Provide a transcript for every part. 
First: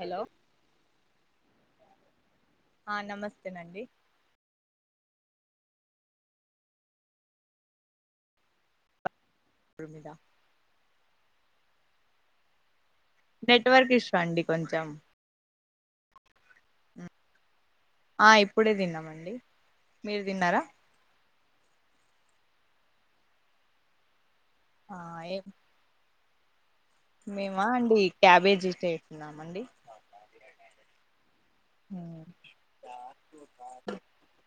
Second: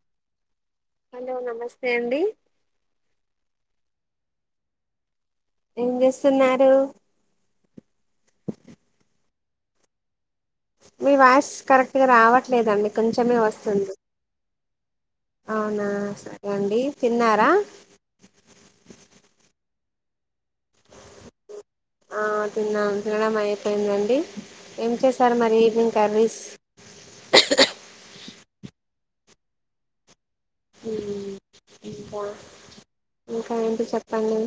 Hello hello నమస్తే అండి ఆ నమస్తేనండి ఏం చేస్తున్నారు రరిమిదా మీ వాయిస్ కరెక్ట్ గా రావట్లేదండి కొంచమే వస్తుంది కొంచం అవునా సరే ఏమండి తిన్నారా ఆ ఇప్పుడే తిన్నామండి మీరు తిన్నారా ఆ తిన్నాడ అయిపోయిందండి ఏం ఆ చేసారు ఏ మరి ఈవినింగ్ కర్రీస్ మేమా అండి క్యాబేజీ అజస్ట్ అవుతున్నామండి ఇంకా ఇంకా ఏంటి చెప్పండి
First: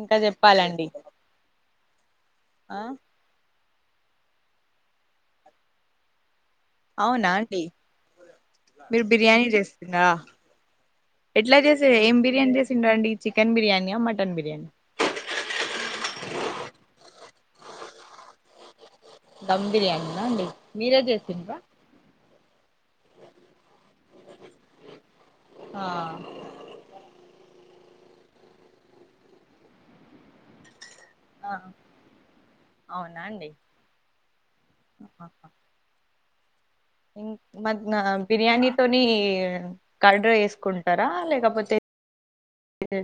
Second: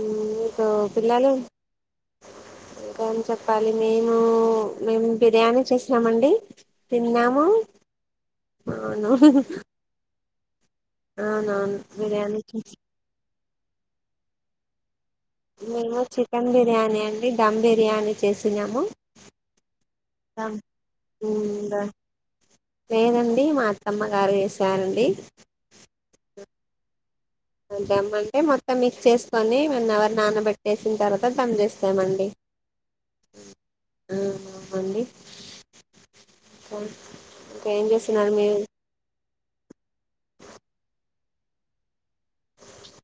ఇంకా మీకు చెప్పాలండి పిల్లలు ఆ ం చెప్ప ప్పాలి మేను మేము బిర్యానీ చేసినామ అండి అవునా అండి మీరు అవును బిర్యానీ చేస్తున్నా ఎట్లా అవునవును చేసే ఏం బిర్యానీ చేసి చేసిండ అండి చికెన్ బిర్యానీ మటన్ బిర్యానీ మేము చికెన్ బిర్యానీ అండి మ్ బిర్యానీ చేసినాము ధమ్ బిర్యానీనా అండి మీరే చేసింది బ నేనండి మా అత్తమ్మ గారు వేసారండి ఆ దమ్మంటే మొత్తం మిక్స్ చేసుకొని వన్ అవర్ నానబట్టే ఆ తవాస్తాం అవునా అండి అ ఇ మ మీరు బిర్యానీతోని కడ్డ్రా వేసుకుంటారా లేకపోతే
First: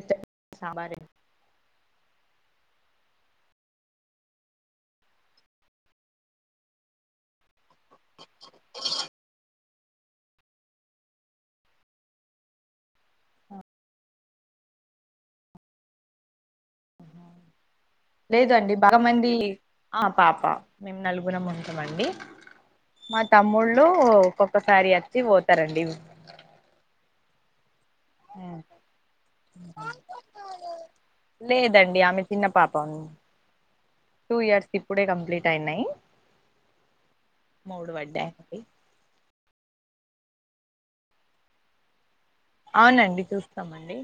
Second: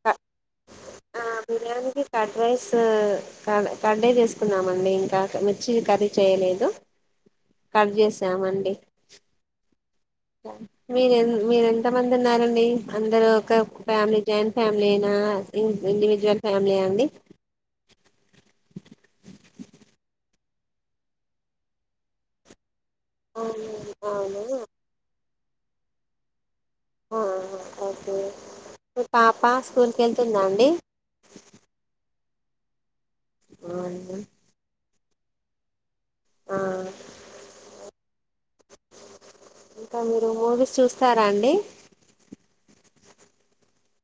క- సాబార బిర్యానీకి కట్ రైస్ క కట్టే చేసుకున్నామండి ఇంకా మిర్చి కర్రీ చేయలేదు కట్ చేసామండి మీర మీరెంత మంది ఉన్నారండి అందరరూ ఒకే ఒక ఫ్యామిలీ జాయింట్ ఫ్యామిలీ యే నా ఇండివిజువల్ ఫ్యామిలీ అండి లేదు అండి బాగా మంది ఆ పాప మేము నలుగుర ఉంటామండి మా అవును తమ్ముళ్ళు అవును. ఒక్కొక్కసారి వచ్చి పోతరు స్తరండి ఆ ఓకే మీ పాప స్కూల్కి వెళ్తుందా అండి లేదండి ఆమె చిన్న పాపంం టూ ఇయర్స్ క ఇప్పుడే కంప్లీట్ అయినాయి ఆ మూడు వాడ్డా ఇంకా మీరు మూవీస్ చూస్తారా అండి అవునండి చూస్తామండి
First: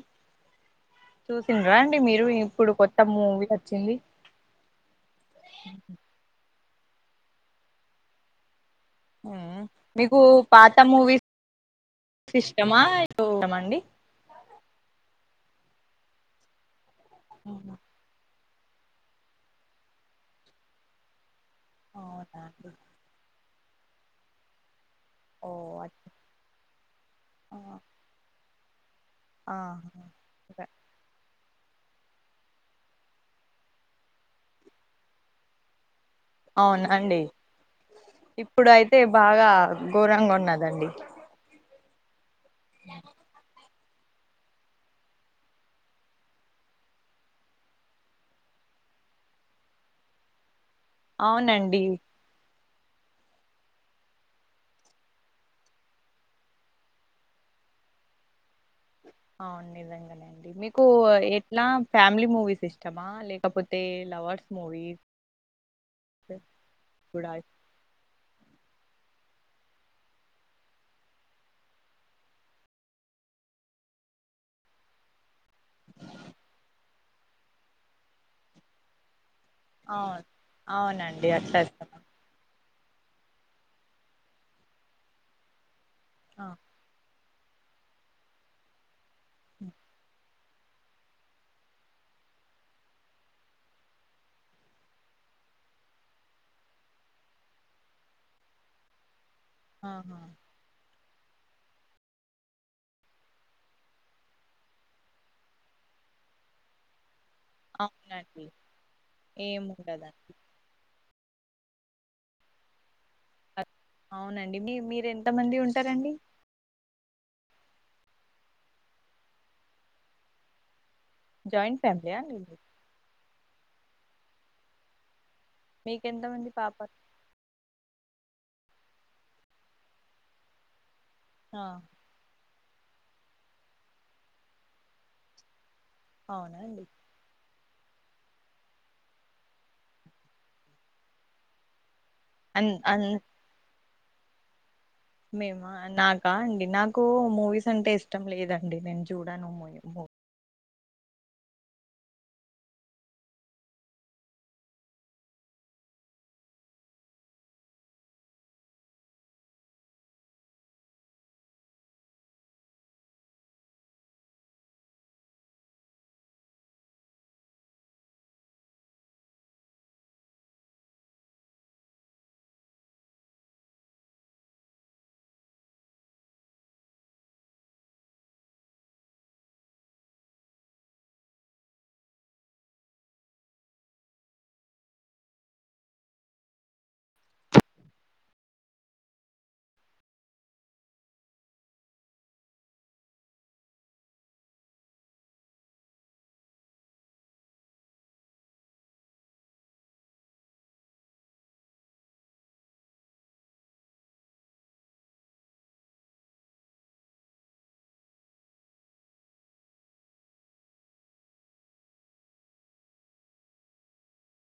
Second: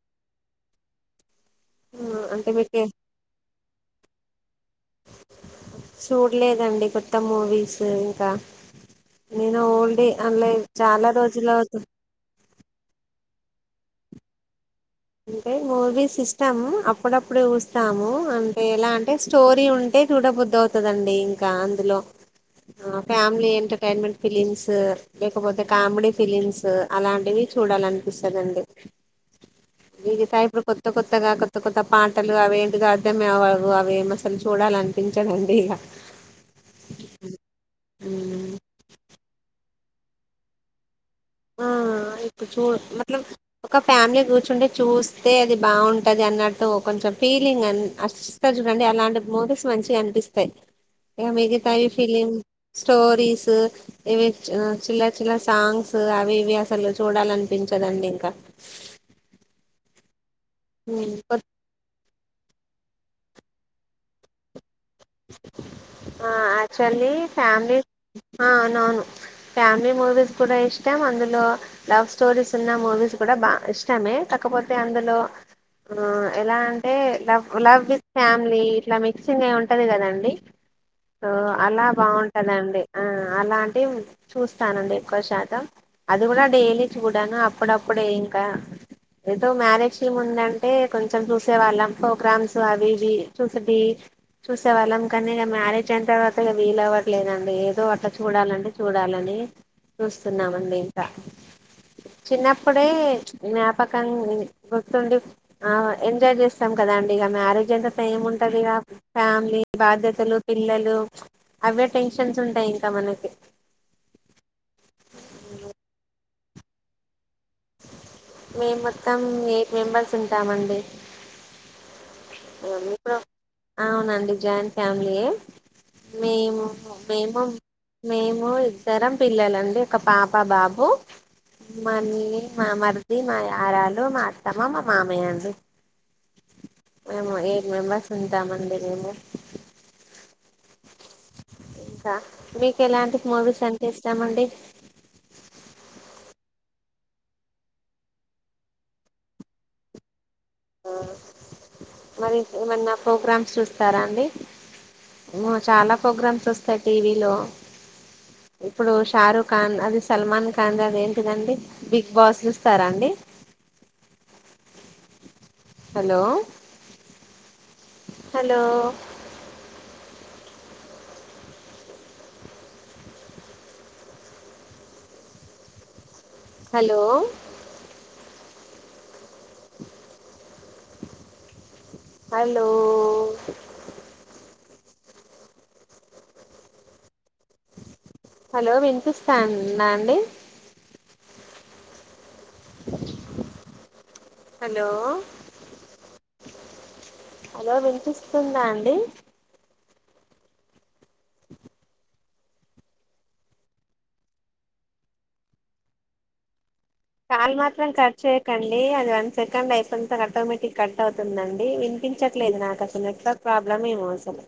చూసిండ్రా ఆ, అండి మీరు అంటే ఇప్పుడు మీకు కొత్త మూవీ వచ్చింది చూడలేదండి కొత్త మూవీస్ ఇంకా నేను ఓల్డ్ మీకు అన్లే పాత చాలా మూవీ రోజులు అవుతుంది ఇష్టమా చూ అడి అంటే మూవీస్ ఇష్టము అప్పుడప్పుడు వస్తాము ఎలా అంటే స్టోరీ ఉంటే చూడబుద్దవుతది అండి అందులో అవునా అండి ఫ్యామిలీ ఏంట ఎంటైన్మెంట్ ఫిలిమ్స్ ఓ లేకపోతే అచ్చ. కామెడీ ఫిలిమ్స్ అలాంటివి ఆ, చూడాలనిపిస్తుందిండి ఆహా. ఇది సాయిబడు కొత్త కొత్తగాక కొత్త కొత్త పాటలు అవి ఏంటిదో అర్థమవ్వవు అవి ఏమ అసలు చూడాల అనిపించడండి ఇగ అవును అండి ఇప్పుడు అయితే బాగా ఘోరంగా ఉన్నదండి కు చో మలం ఒక ఫ్యామిలీ కూర్చుంటే చూస్తే అది బాగుంటది అన్నట్టు కొంచెం ఫీలింగ్ అని అస్తారు చూడండి అలాంటి మూవీస్ మంచిగా అనిపిస్తాయి మెది అవునండి తారి ఫిలిమ్ స్టోరీస్ ఇవి చిల్ చిల సాంగ్స్ అవి ఇవి అసలు చూడాలనిపించదండి ఇంకా అవును నిజంగానేండి మీకు కొత్త ఎట్లా ఫ్యామిలీ మూవీస్ ఇష్టమా లేక కాకపోతే లవర్స్ మూవీస్ ఆ క్చువల్లీ కూడా ఫ్యామిలీ అవునవును ఫ్యామిలీ మూవీస్ కూడా ఇష్టం అందులో లవ్ స్టోరీస్ ఉన్న మూవీస్ కూడా బాగా ఇష్టమే కాకపోతే అందులో ఆ ఎలా అంటే లవ్ లవ్ విత్ ఫ్యామిలీ ఇట్లా మిక్స్ంగ్ ఒది ఇష్టమా? అవును కదండి అవునండి అట్లా అలా ఇష్టమా బాగుంటదండి ఆ అలాంటివి చూస్తానండి ఎక్కువ శాతం అది కూడా ఆ డైలీ చూ చడాను అప్పుడప్పుడే ఇంకా ఏదొ మ్యారేజ్ టీముందంటె అంటే కొంచెం చూసే వాళ్ళం ప్రోగ్రామ్స్ అవి ఇవి చూసటి చూసేవాళ్ళం కానీ ఇక మ్యారేజ్ అయిన తర్వాత ఇక వీలవ్వట్లేదండి ఏదో అట్లా చూడాలండి చూడాలని ఆహా చూస్తున్నామండిీ చిన్నప్పుడే జ్ఞాపకాన్ని గుర్తుండి ఆ ఎంజాయ్ చేస్తాం కదాండి ఇక మ్యారేజ్ అంతా సేమ్ అవునండి ఉంటది ఇక ఫ్యామిలి ఏం ఉండదండి బాధ్యతలు పిల్లలు అవే టెన్షన్స్ ఉంటాయి ఇంకా మనకి అవునండి మీ మీరెంత మంది ఉంటారండి మేము మొత్తం ఎయిట్ మెంబర్స్ ఉంటామండి జాయింట్ ఫ్యామి అమప్పు అవునండి జాయింట్ ఫ్యామిలీ మీకెంత మంది మేము పాప మేము మేము ఇద్దరం పిల్లలండి ఒక పాప బాబు ఆ మనీ మా మరది మా యారళ మా అత్తమ్ మా మామయలు అవును మేమ ఉంతామందిరంలో అ అన్ మీకు అన్ ఎలాంటి మూవీస్ అంట చేస్తామండి మేము నాకా అండి నాకు మూవీస్ అంటే ఇష్టం లేదండి నేను చూడాను మూీ మరి ఏమన్నా ప్రోగ్రామ్స్ చూస్తారా అండి చాలా ప్రోగ్రామ్స్ వస్తాయి టీవీలో ఇప్పుడు షారుఖ్ ఖాన్ అది సల్మాన్ ఖాన్ అది ఏంటిదండి బిగ్ బాస్ చూస్తారాండి hello hello hello hello hello మించుస్తాం అండి హలో హలో వింతస్తుందా అండి కాల్ మాత్రం కట్ చేయకండి అది వన్ సెకండ్ అయిపోయిన ఆటోమేటిక్ కట్ అవుతుందండి వినిపించట్లేదు నాకు అసలు నెట్వర్క్ ప్రాబ్లమేమో అసలు